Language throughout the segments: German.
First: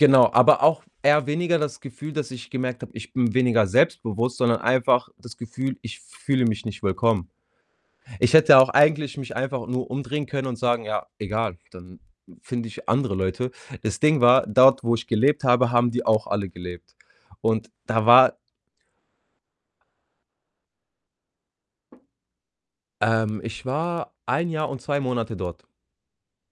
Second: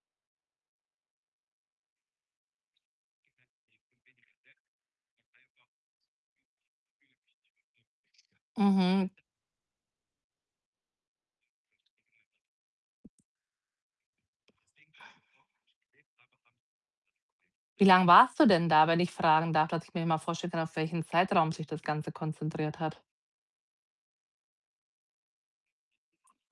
Genau, aber auch eher weniger das Gefühl, dass ich gemerkt habe, ich bin weniger selbstbewusst, sondern einfach das Gefühl, ich fühle mich nicht willkommen. Ich hätte auch Mhm. eigentlich mich einfach nur umdrehen können und sagen: „Ja, egal, dann finde ich andere Leute.“ Das Ding war, dort, wo ich gelebt habe, haben die auch alle gelebt. Und Wie da lang war warst du denn da, wenn ich fragen darf, dass ich mir mal vorstellen kann, auf welchen Zeitraum sich das Ganze konzentriert hat? Ähm, ich war 1 Jahr und 2 Monate dort.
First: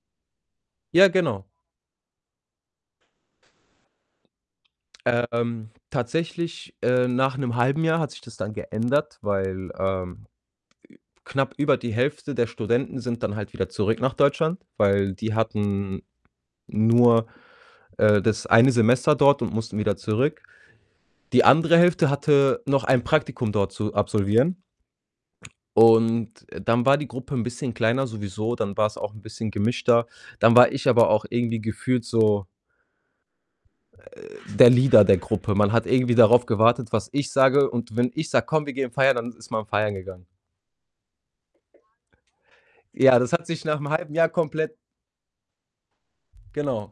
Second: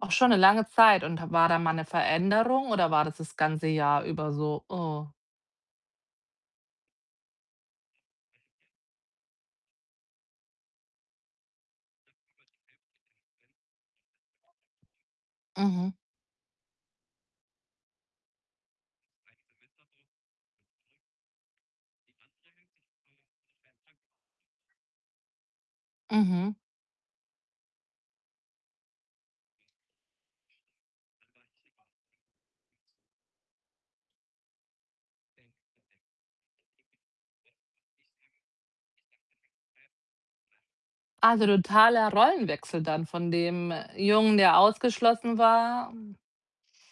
Auch schon eine lange Zeit. Ja, Und genau. war da mal 'ne Veränderung oder war das das ganze Jahr über so: „Oh" Ähm, tatsächlich, äh nach 'nem 1/2 Jahr hat sich das dann geändert, weil, ähm, knapp über die Hälfte der Studenten sind dann halt wieder zurück nach Deutschland, weil die Mhm. hatten nur, äh, das eine Semester dort und mussten wieder zurück. Die andere Hälfte hatte noch ein Praktikum dort zu absolvieren und Mhm. dann war die Gruppe 'n bisschen kleiner sowieso, dann war's auch 'n bisschen gemischter. Dann war ich aber auch irgendwie gefühlt so äh, der Leader der Gruppe. Man hat irgendwie darauf gewartet, was ich sage und wenn ich sage: „Komm, wir gehen feiern“, dann ist man feiern gegangen. Also, totaler Rollenwechsel dann Ja, von das hat sich dem nach 'nem halben Jahr Jungen, der komplett ausgeschlossen war, hm Genau.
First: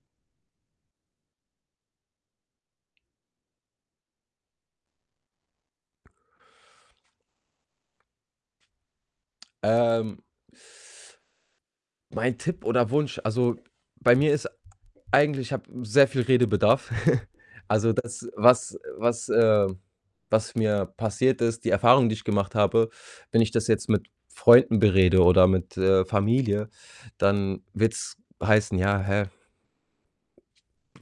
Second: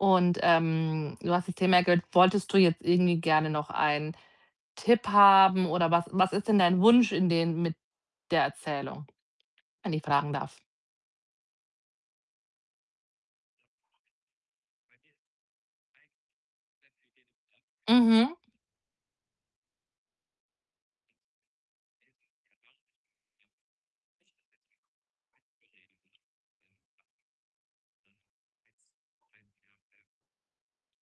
Und, ähm, du hast das Thema gehört, wolltest du jetzt irgendwie gerne noch einen Tipp haben oder was was ist denn dein Wunsch in den mit der Erzählung, wenn ich Ähm, fragen darf? mein Tipp oder Wunsch also, bei mir ist eigentlich ich habe sehr viel Redebedarf. Also, das, Mhm. was was äh was mir passiert ist, die Erfahrung, die ich gemacht habe, wenn ich das jetzt mit Freunden berede oder mit, äh, Familie, dann wird's heißen: „Ja, hä"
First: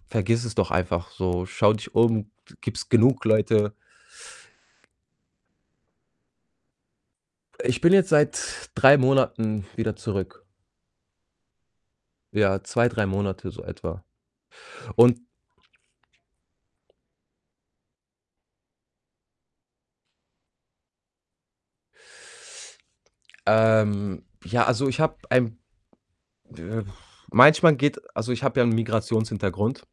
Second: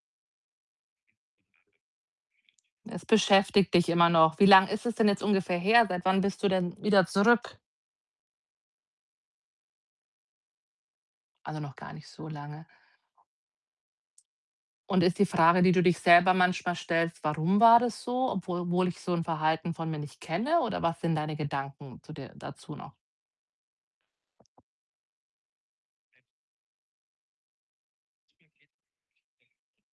„vergiss es doch einfach so. Schau dich um, de gibt's Es genug beschäftigt Leute“ dich immer noch. Wie lang ist es denn jetzt ungefähr her? Seit wann bist du denn wieder zurück? Ich bin jetzt seit 3 Monaten wieder zurück. Also, noch gar nicht so Ja, lange. 2, 3 Monate, so etwa Und ist und die Frage, die du dich selber manchmal stellst: „Warum war das so? Obwohl wohl ich so 'n Verhalten von mir nicht kenne“, oder was sind deine Gedanken zu der dazu noch? Ähm, ja, also, ich habe ein äh, manchmal geht also, ich habe ja 'n Migrationshintergrund.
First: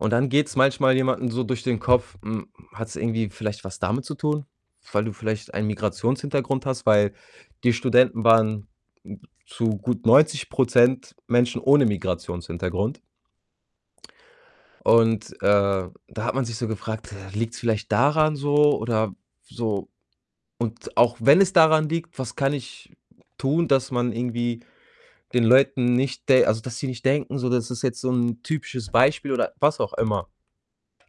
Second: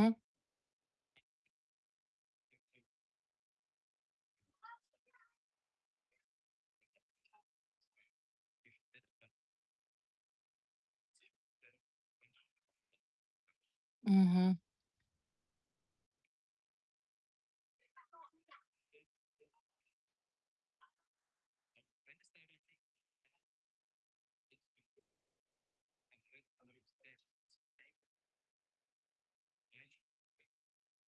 Und dann geht's manchmal jemandem so durch den Kopf: „Hm, hat's irgendwie vielleicht was damit zu tun, weil du vielleicht einen Migrationshintergrund hast?“ Weil die Studenten waren n zu gut 90 % Menschen ohne Migrationshintergrund. Mhm. Und, äh, da hat man sich so gefragt: „Äh, liegt's vielleicht daran so oder so und auch wenn es daran liegt, was kann ich tun, dass man irgendwie den Leuten nicht de also, dass sie nicht denken so, das ist jetzt so 'n typisches Beispiel“ oder was auch immer.